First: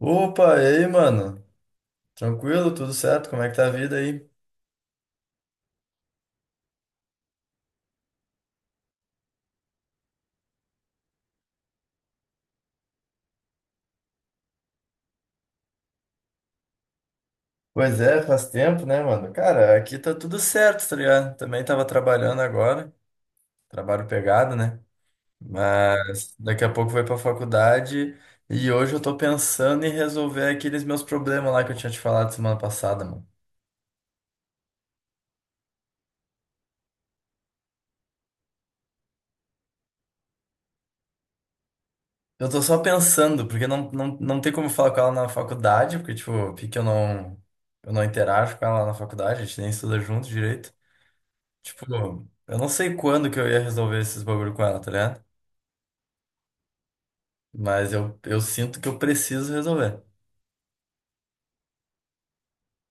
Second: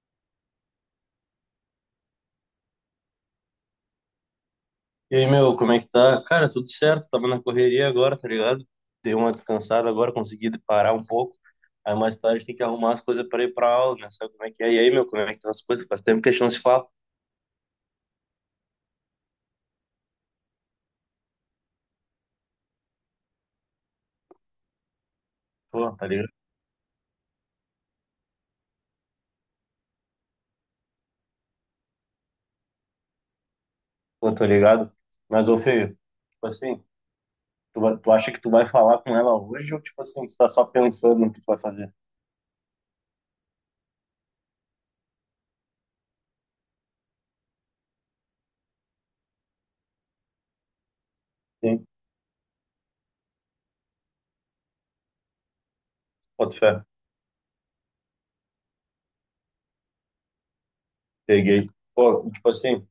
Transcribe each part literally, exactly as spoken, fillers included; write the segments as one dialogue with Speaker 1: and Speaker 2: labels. Speaker 1: Opa, e aí, mano? Tranquilo? Tudo certo? Como é que tá a vida aí?
Speaker 2: E aí, meu, como é que tá? Cara, tudo certo, tava na correria agora, tá ligado? Dei uma descansada agora, consegui parar um pouco. Aí mais tarde tem que arrumar as coisas pra ir pra aula, né? Sabe como é que é? E aí, meu, como é que estão as coisas? Faz tempo que a gente não se fala.
Speaker 1: Pois é, faz tempo, né, mano? Cara, aqui tá tudo certo, tá ligado? Também tava trabalhando agora, trabalho pegado, né?
Speaker 2: Pô, tá ligado?
Speaker 1: Mas daqui a pouco vou ir pra faculdade e hoje eu tô pensando em resolver aqueles meus problemas lá que eu tinha te falado semana passada, mano.
Speaker 2: Pô, tô ligado. Mas, ô, Feio, tipo assim, tu, vai- tu acha que tu vai falar com ela hoje ou, tipo assim, tu tá só pensando no que tu vai fazer?
Speaker 1: Eu tô só pensando, porque não, não, não tem como falar com ela na faculdade, porque, tipo, porque eu não, eu não interajo com ela na faculdade, a gente nem estuda junto direito.
Speaker 2: Sim,
Speaker 1: Tipo, eu não sei quando que eu ia resolver esses bagulho com ela, tá ligado?
Speaker 2: boto fé.
Speaker 1: Mas eu, eu sinto que eu preciso resolver.
Speaker 2: Peguei. Pô, tipo assim,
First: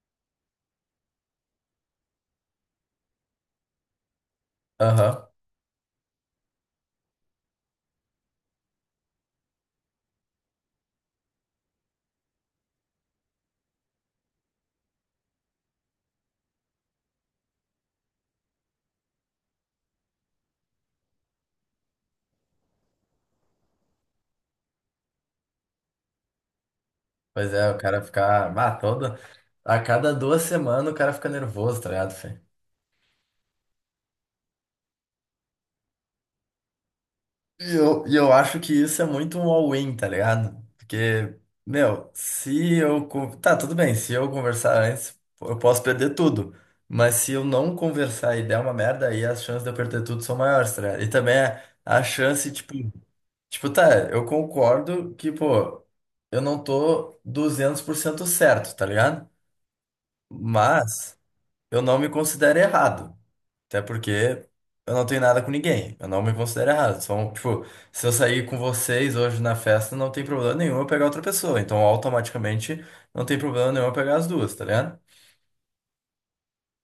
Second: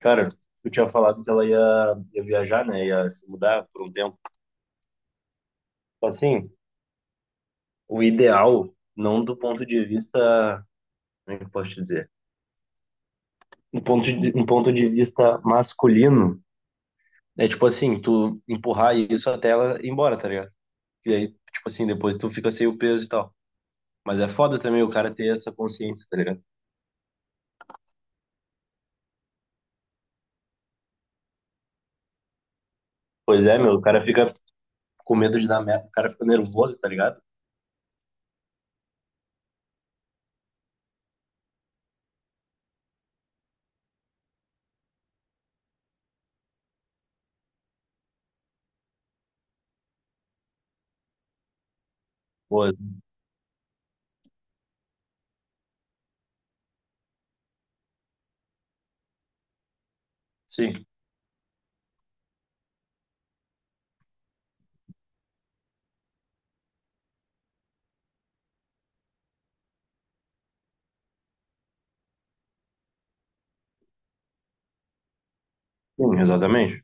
Speaker 2: cara, eu tinha falado que ela ia, ia viajar, né? Ia se mudar por um tempo.
Speaker 1: Aham.
Speaker 2: Tipo assim, o ideal, não do ponto de vista, como é que eu posso te dizer? Um ponto de, um ponto de vista masculino, é tipo assim, tu empurrar isso até ela ir embora, tá ligado? E aí, tipo assim, depois tu fica sem o peso e tal. Mas é foda também o cara ter essa consciência, tá ligado?
Speaker 1: Pois é, o cara ficar. Ah, toda. A cada duas semanas o cara fica nervoso, tá ligado, Fê?
Speaker 2: Pois é, meu, o cara fica com medo de dar merda, o cara fica nervoso, tá ligado?
Speaker 1: E eu, e eu acho que isso é muito um all-in, tá ligado? Porque, meu, se eu. Con- Tá, tudo bem, se eu conversar antes, eu posso perder tudo. Mas se eu não conversar e der uma merda, aí as chances de eu perder tudo são maiores, tá ligado? E também é a chance,
Speaker 2: Pô,
Speaker 1: tipo. Tipo, tá, eu concordo que, pô, eu não tô duzentos por cento certo, tá ligado?
Speaker 2: sim,
Speaker 1: Mas eu não me considero errado. Até porque eu não tenho nada com ninguém. Eu não me considero errado. São, tipo, se eu sair com vocês hoje na festa, não tem problema nenhum eu pegar outra pessoa. Então, automaticamente, não tem problema nenhum eu pegar as duas, tá ligado?
Speaker 2: sim, exatamente.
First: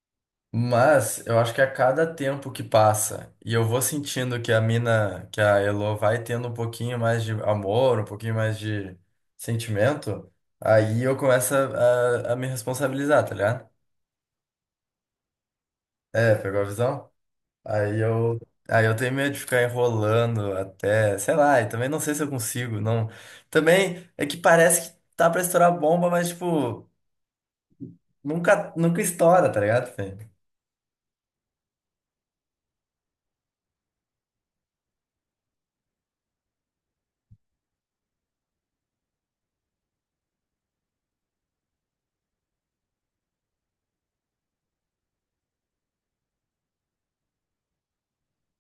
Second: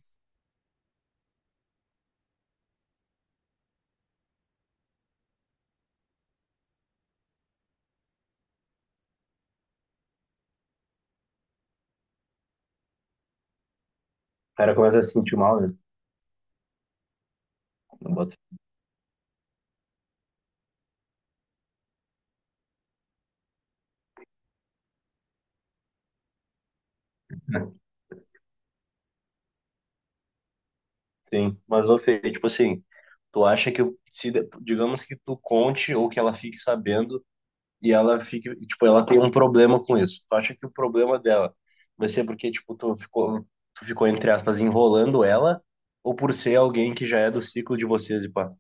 Speaker 1: Mas eu acho que a cada tempo que passa e eu vou sentindo que a mina, que a Elo vai tendo um pouquinho mais de amor, um pouquinho mais de sentimento, aí eu começo a, a, a me responsabilizar, tá ligado?
Speaker 2: O cara começa a se sentir mal, né?
Speaker 1: É, pegou a visão? Aí
Speaker 2: Não bota-
Speaker 1: eu, aí eu tenho medo de ficar enrolando até, sei lá, e também não sei se eu consigo, não. Também é que parece que tá pra estourar a bomba, mas tipo, nunca, nunca estoura, tá ligado, Fê?
Speaker 2: Sim, mas ô Fê, tipo assim, tu acha que se, digamos que tu conte ou que ela fique sabendo e ela fica, e, tipo, ela tem um problema com isso. Tu acha que o problema dela vai ser porque, tipo, tu ficou, tu ficou, entre aspas, enrolando ela, ou por ser alguém que já é do ciclo de vocês e pá?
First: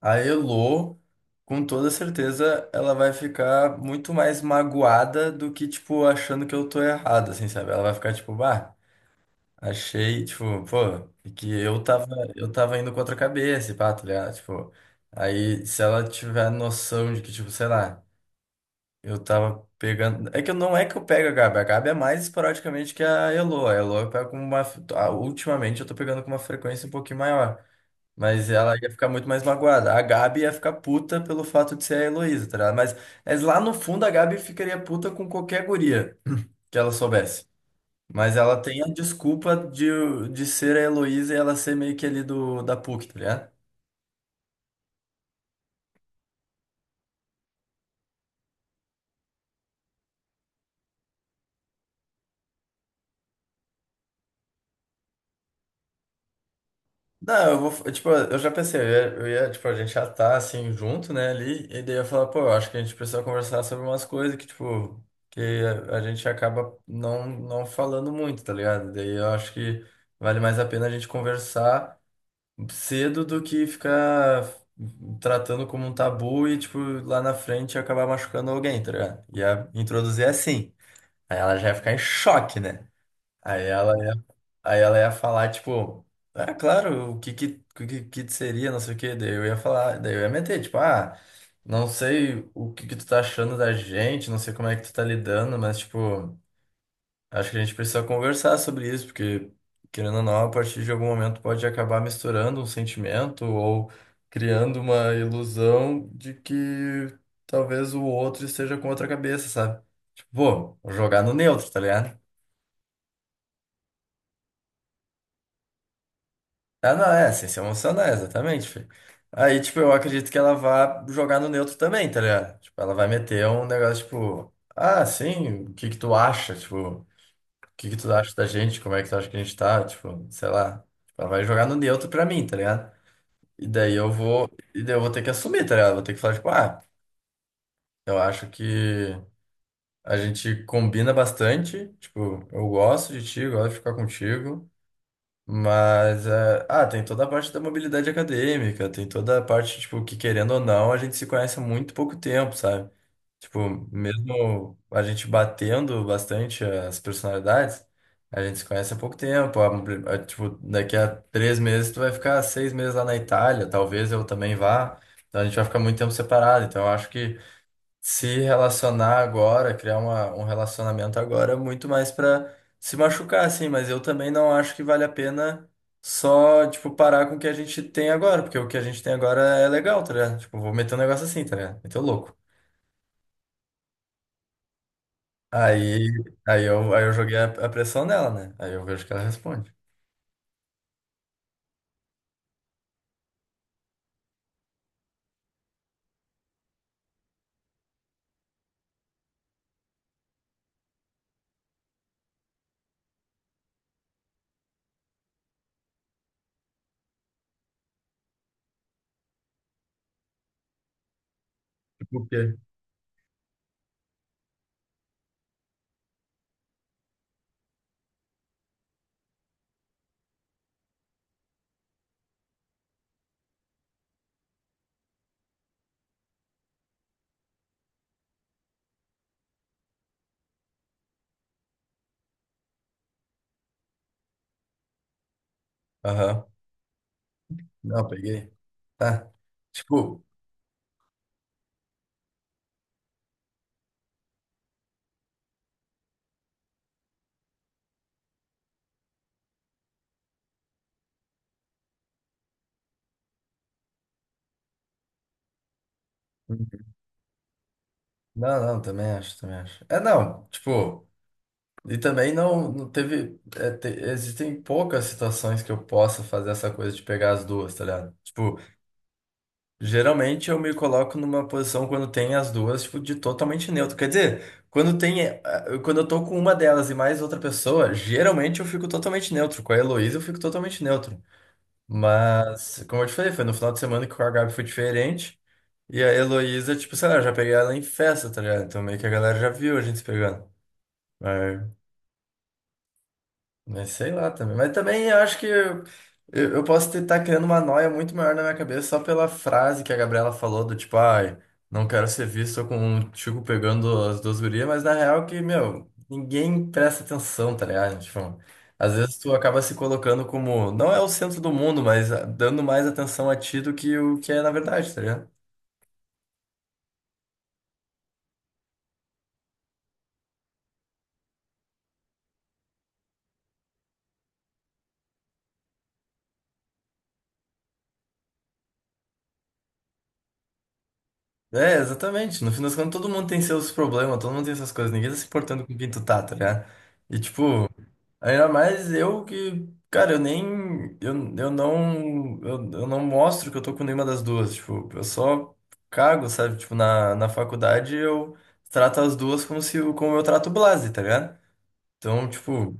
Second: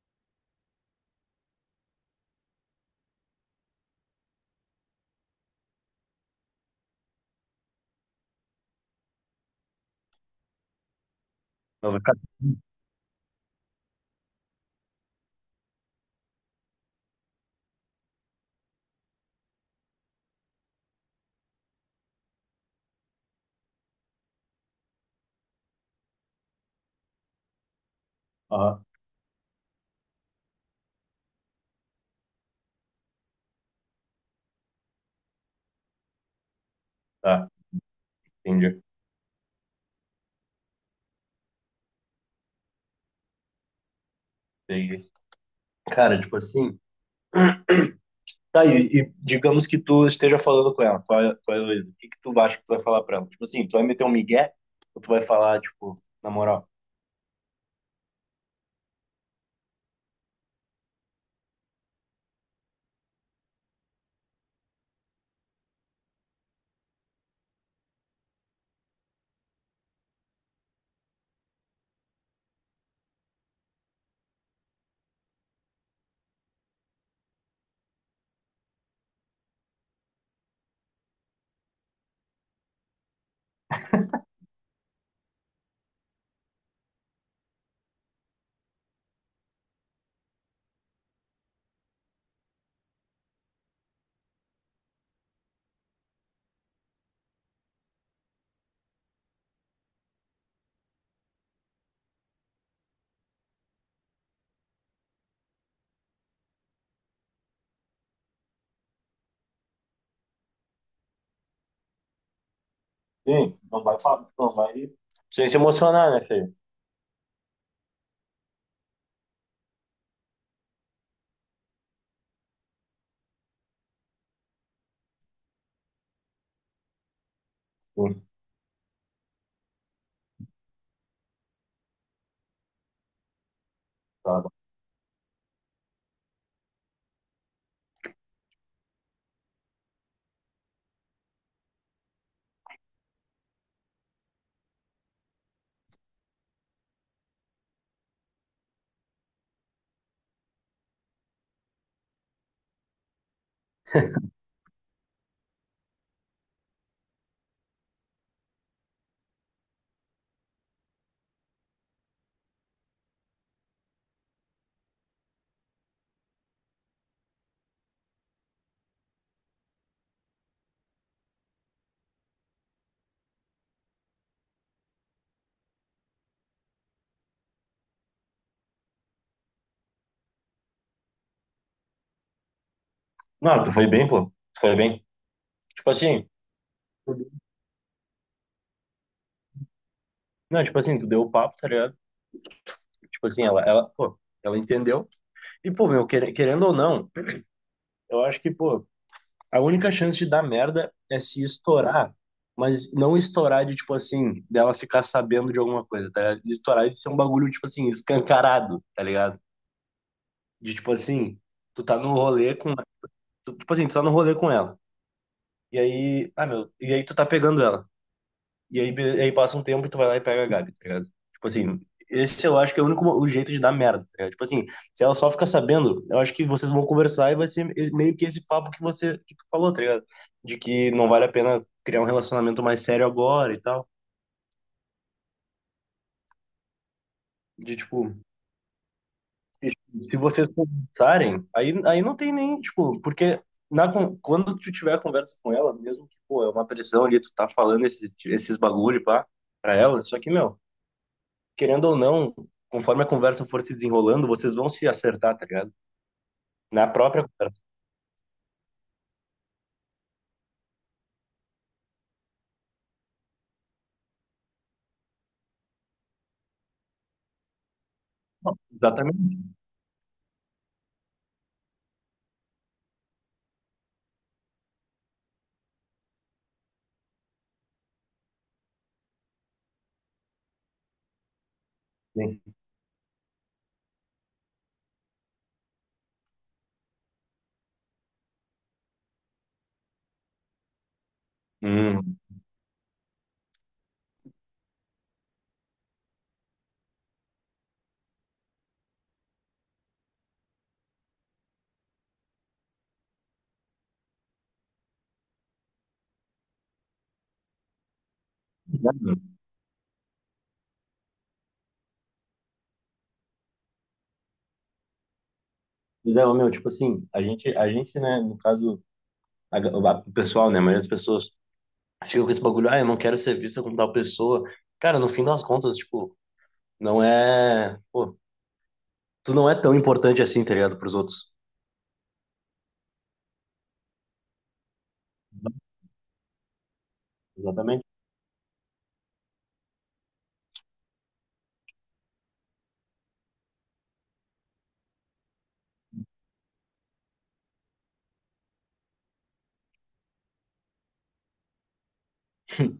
Speaker 1: A Elo, com toda certeza, ela vai ficar muito mais magoada do que, tipo, achando que eu tô errado, assim, sabe? Ela vai ficar, tipo, bah, achei, tipo, pô, é que eu
Speaker 2: Ela vai
Speaker 1: tava,
Speaker 2: ficar,
Speaker 1: eu tava indo contra a cabeça, e pá, tá ligado? Tipo, aí se ela tiver noção de que, tipo, sei lá, eu tava pegando. É que eu- não é que eu pego a Gabi, a Gabi é mais esporadicamente que a Elo. A Elo eu pego com uma. Ah, ultimamente eu tô pegando com uma frequência um pouquinho maior. Mas ela
Speaker 2: ah,
Speaker 1: ia ficar muito mais magoada. A Gabi ia ficar puta pelo fato de ser a Heloísa, tá ligado? Mas, mas lá no fundo a Gabi ficaria puta com qualquer guria que ela soubesse.
Speaker 2: tá,
Speaker 1: Mas ela
Speaker 2: entendi.
Speaker 1: tem a desculpa de, de ser a Heloísa e ela ser meio que ali do, da P U C, tá ligado?
Speaker 2: Peguei. Cara, tipo assim, tá, e, e digamos que tu esteja falando com ela, tu é, tu é Luísa, o que que tu acha que tu vai falar pra ela? Tipo assim, tu vai meter um migué, ou tu vai falar, tipo, na moral,
Speaker 1: Não, eu vou. Tipo, eu já pensei, eu ia, eu ia, tipo, a gente já tá assim junto, né, ali. E daí eu ia falar, pô, eu acho que a gente precisa conversar sobre umas coisas que, tipo, que a, a gente acaba não, não falando muito, tá ligado? Daí eu acho que vale mais a pena a gente conversar cedo do que ficar tratando como um tabu e, tipo, lá na frente acabar machucando alguém, tá ligado? Ia introduzir é assim. Aí ela já ia ficar em choque, né? Aí ela ia, aí ela ia falar, tipo, ah, claro, o que que, o que que seria, não sei o quê. Daí eu ia falar, daí eu ia meter, tipo, ah, não sei o que que tu tá achando da gente, não sei como é que tu tá lidando, mas, tipo. Acho que a gente precisa conversar sobre isso, porque, querendo ou não, a partir de algum momento pode acabar misturando um sentimento ou criando uma ilusão de que talvez o outro esteja com outra cabeça, sabe? Tipo, pô, vou jogar no neutro, tá ligado?
Speaker 2: sim, não vai falar, não vai, sem se emocionar, né, feio?
Speaker 1: Ah, não, é, sem se emocionar, exatamente, filho. Aí, tipo, eu acredito que ela vá jogar no neutro também, tá ligado? Tipo, ela vai meter um negócio, tipo, ah, sim, o que que tu acha? Tipo. O que que tu
Speaker 2: Sim,
Speaker 1: acha da gente? Como é que tu acha que a gente tá? Tipo, sei lá. Tipo, ela vai jogar no neutro pra mim, tá ligado? E daí eu
Speaker 2: tá
Speaker 1: vou,
Speaker 2: bom.
Speaker 1: e daí eu vou ter que assumir, tá ligado? Vou ter que falar, tipo, ah, eu acho que a gente combina bastante. Tipo, eu gosto de ti, eu gosto de ficar contigo. Mas, é, ah, tem toda a parte da mobilidade acadêmica, tem toda a parte, tipo, que querendo ou não, a gente se conhece há muito pouco tempo, sabe? Tipo, mesmo a gente batendo bastante as personalidades, a gente se conhece há pouco tempo. A- a- tipo, daqui a três meses tu vai ficar seis meses lá na Itália, talvez eu também vá. Então a gente vai ficar muito tempo separado. Então eu acho que se relacionar agora, criar uma, um relacionamento agora é muito mais pra se machucar, assim. Mas eu também não acho que vale a pena só, tipo, parar com o que a gente tem agora, porque o que a gente tem agora é legal, tá ligado? Tipo, vou meter um negócio assim, tá ligado? Meter o louco.
Speaker 2: Não, tu foi bem, pô, tu foi bem. Tipo
Speaker 1: Aí,
Speaker 2: assim,
Speaker 1: aí, eu, aí eu
Speaker 2: tu-
Speaker 1: joguei a, a pressão nela, né? Aí eu vejo que ela responde.
Speaker 2: não, tipo assim, tu deu o papo, tá ligado? Tipo assim, ela, ela, pô, ela entendeu. E, pô, meu, quer- querendo ou não, eu acho que, pô, a única chance de dar merda é se estourar, mas não estourar de, tipo assim, dela ficar sabendo de alguma coisa, tá ligado? De estourar de ser um bagulho, tipo assim, escancarado, tá ligado? De, tipo assim, tu tá no
Speaker 1: Tipo, o
Speaker 2: rolê
Speaker 1: quê?
Speaker 2: com, tu- tipo assim, tu tá no rolê com ela. E aí, ah, meu, e aí tu tá pegando ela. E aí, be- aí passa um tempo e tu vai lá e pega a Gabi, tá ligado? Tipo assim, esse eu acho que é o único mo- o jeito de dar merda, tá ligado? Tipo assim, se ela só ficar sabendo, eu acho que vocês vão conversar e vai ser e- meio que esse papo que você que tu falou, tá ligado? De que não vale a pena criar um relacionamento mais sério agora e tal.
Speaker 1: Aham.
Speaker 2: De
Speaker 1: Não,
Speaker 2: tipo,
Speaker 1: peguei. Tá.
Speaker 2: e, tipo, se
Speaker 1: Tipo,
Speaker 2: vocês conversarem, aí, aí não tem nem, tipo, porque na, con- quando tu tiver a conversa com ela, mesmo que, pô, é uma pressão ali, tu tá falando esses, esses bagulho, pá, pra ela, só que, meu. Querendo ou não, conforme a conversa for se desenrolando, vocês vão se acertar, tá ligado? Na própria conversa.
Speaker 1: não, não, também acho, também acho. É, não, tipo, e também não, não teve. É, te- existem poucas situações que eu possa fazer essa coisa de pegar as duas, tá ligado? Tipo,
Speaker 2: Exatamente.
Speaker 1: geralmente eu me coloco numa posição quando tem as duas, tipo, de totalmente neutro. Quer dizer, quando tem, eh, quando eu tô com uma delas e mais outra pessoa, geralmente eu fico totalmente neutro. Com a Heloísa eu fico totalmente neutro.
Speaker 2: Sim.
Speaker 1: Mas, como eu te falei, foi no final de semana que com a Gabi foi diferente. E a Heloísa, tipo, sei lá, eu já peguei ela em festa, tá ligado? Então meio que a galera já viu a gente se pegando.
Speaker 2: Hum.
Speaker 1: Mas sei lá também. Mas também eu acho que eu, eu eu posso estar criando uma noia muito maior na minha cabeça só pela frase que a Gabriela falou do tipo, ai, não quero ser visto com um Chico pegando as duas gurias, mas na real que, meu, ninguém presta atenção, tá ligado? Tipo, às vezes tu acaba se colocando como, não é o centro do mundo, mas ah, dando mais atenção a ti do que o que é na verdade, tá ligado?
Speaker 2: Não, meu, tipo assim, a gente, a gente, né, no caso, a, a- o pessoal, né, a maioria das pessoas ficam com esse bagulho, ah, eu não quero ser vista como tal pessoa. Cara, no fim das contas, tipo, não é, pô, tu não é tão importante assim, tá ligado, pros outros.
Speaker 1: É, exatamente. No fim das contas, todo mundo tem seus problemas, todo mundo tem essas coisas, ninguém tá se importando com quem tu tá, tá ligado? E tipo.
Speaker 2: Exatamente.
Speaker 1: Ainda mais eu que, cara, eu nem, eu, eu não, eu, eu não mostro que eu tô com nenhuma das duas, tipo, eu só cago, sabe? Tipo, na, na faculdade eu trato as duas como se, eu- como eu trato o Blase, tá ligado? Então, tipo,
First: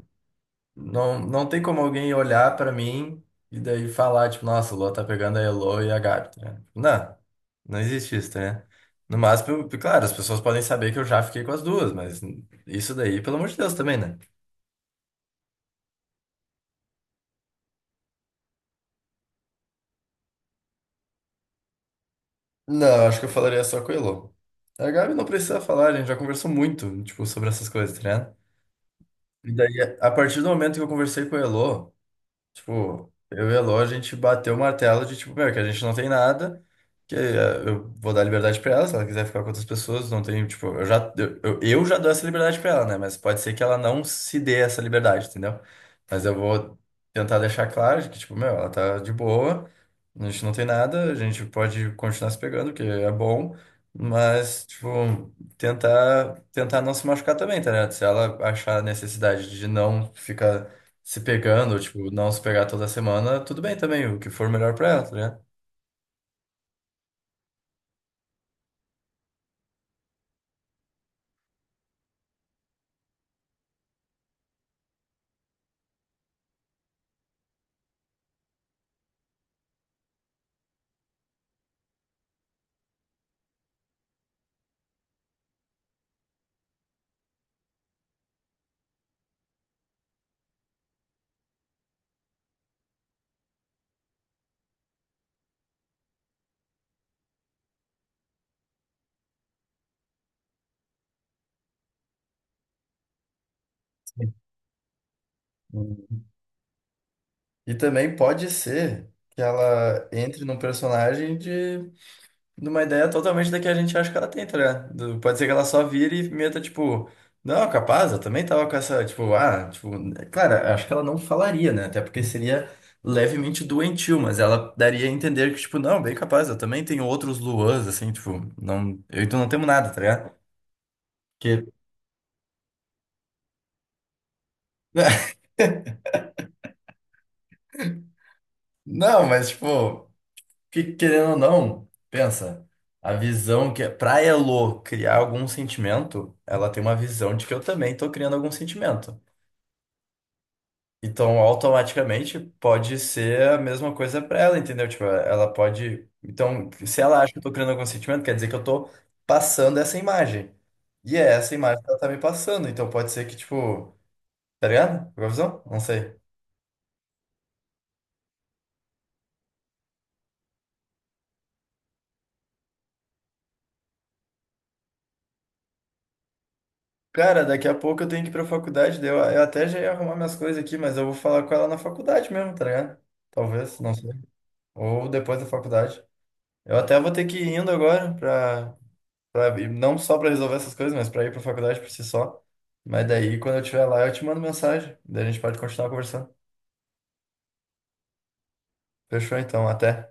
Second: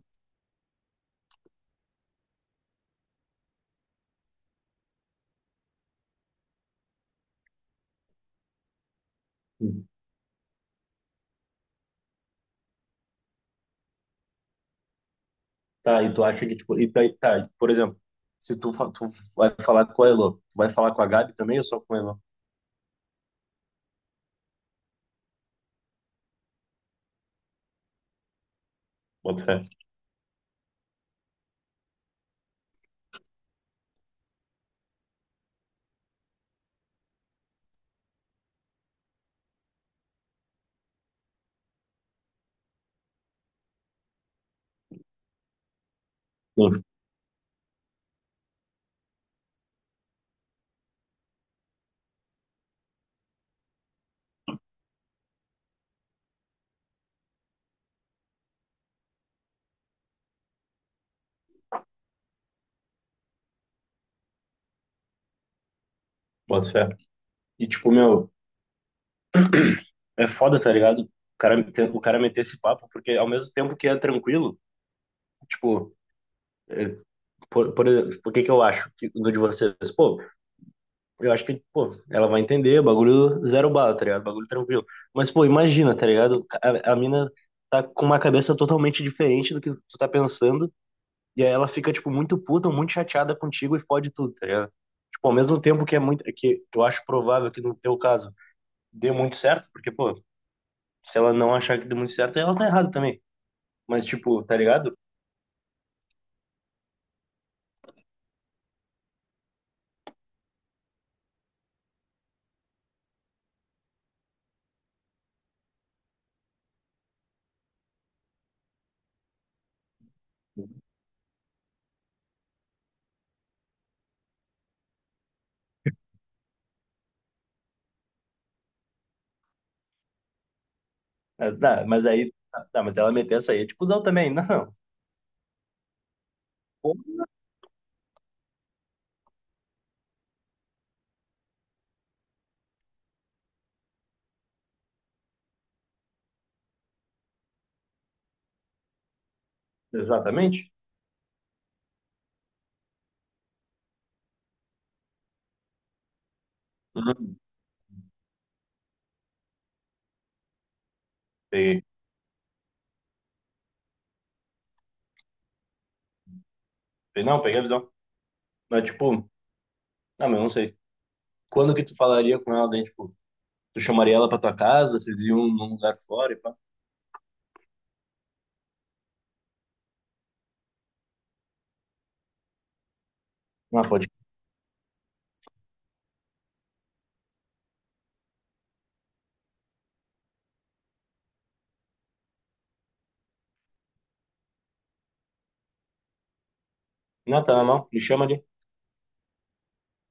Speaker 1: não, não tem como alguém olhar pra mim e daí falar, tipo, nossa, o Lua tá pegando a Elo e a Gabi, tá ligado? Tipo, não, não existe isso, tá ligado? No máximo, eu- claro, as pessoas podem saber que eu já fiquei com as duas, mas isso daí, pelo amor de Deus, também, né?
Speaker 2: Tá, e tu acha que, tipo, e tá, e tá, por exemplo, se tu, fa- tu vai falar com a Elo, tu vai falar com a Gabi também ou só com a Elo?
Speaker 1: Não, acho que eu falaria só com o Elô. A Gabi não precisa falar, a gente já conversou muito, tipo, sobre essas coisas, tá ligado?
Speaker 2: Bota
Speaker 1: E
Speaker 2: fé.
Speaker 1: daí, a partir do momento que eu conversei com o Elô, tipo, eu e a Lô, a gente bateu o martelo de, tipo, meu, que a gente não tem nada, que eh, eu vou dar liberdade pra ela, se ela quiser ficar com outras pessoas, não tem, tipo, eu já, eu, eu eu já dou essa liberdade pra ela, né? Mas pode ser que ela não se dê essa liberdade, entendeu? Mas eu vou
Speaker 2: Sim,
Speaker 1: tentar deixar claro de que, tipo, meu, ela tá de boa, a gente não tem nada, a gente pode continuar se pegando, que é bom, mas, tipo, tentar, tentar não se machucar também, tá ligado? Se ela achar necessidade de não ficar se pegando, tipo, não se pegar toda semana, tudo bem também, o que for melhor pra ela, tá ligado?
Speaker 2: boto fé. E tipo, meu, é foda, tá ligado? O cara, te- o cara meter esse papo, porque ao mesmo tempo que é tranquilo, tipo, é, por, por, exemplo, por que que eu acho que do de vocês? Pô, eu acho que, pô, ela vai entender, bagulho zero bala, tá ligado? Bagulho tranquilo. Mas, pô, imagina, tá ligado? A, a mina tá com uma cabeça totalmente diferente do que tu tá pensando, e aí ela fica, tipo, muito puta, muito chateada contigo e fode tudo, tá ligado? Tipo, ao mesmo tempo que é muito, que eu acho provável que no teu caso dê muito certo, porque, pô, se ela não achar que deu muito certo, ela tá errada também. Mas, tipo, tá ligado?
Speaker 1: Uhum. E também pode ser que ela entre num personagem de, de uma ideia totalmente da que a gente acha que ela tem, tá ligado? Do- pode ser que ela só vire e meta, tipo, não, é capaz, eu também tava com essa, tipo, ah, tipo, claro, acho que ela não falaria, né? Até porque seria levemente doentio, mas ela daria a entender que, tipo, não, bem capaz, eu também tenho outros Luans, assim, tipo, não, eu e tu não temos nada, tá ligado?
Speaker 2: Ah,
Speaker 1: Que.
Speaker 2: tá, mas aí, ah, tá, mas ela meteu essa aí, é tipo, usar também. Não, não. Pô,
Speaker 1: Não, mas tipo, que- querendo ou não, pensa, a visão que pra Elo criar algum sentimento, ela tem uma visão de que eu também tô criando algum sentimento.
Speaker 2: exatamente.
Speaker 1: Então, automaticamente pode ser a mesma coisa pra ela, entendeu? Tipo, ela pode, então, se ela acha que
Speaker 2: Uhum.
Speaker 1: eu tô criando algum sentimento, quer dizer que eu tô passando essa imagem. E é essa imagem
Speaker 2: Peguei.
Speaker 1: que ela tá me passando, então pode ser que tipo, tá ligado? Qual a visão? Não sei.
Speaker 2: Pe- Não, peguei a visão. Mas, tipo, não, mas eu não sei. Quando que tu falaria com ela, daí, tipo, tu chamaria ela pra tua casa, vocês iam num lugar fora e pá.
Speaker 1: Cara, daqui a pouco eu tenho que ir pra faculdade, daí eu, eu até já ia arrumar minhas coisas aqui, mas eu vou falar com ela na faculdade mesmo, tá ligado? Talvez,
Speaker 2: Não,
Speaker 1: não
Speaker 2: pode.
Speaker 1: sei. Ou depois da faculdade. Eu até vou ter que ir indo agora, pra, pra, ir- não só pra resolver essas coisas, mas pra ir pra faculdade por si só. Mas daí, quando eu estiver lá, eu te mando mensagem, daí a gente pode continuar conversando.
Speaker 2: Não, tá na mão, me chama ali.
Speaker 1: Fechou então, até.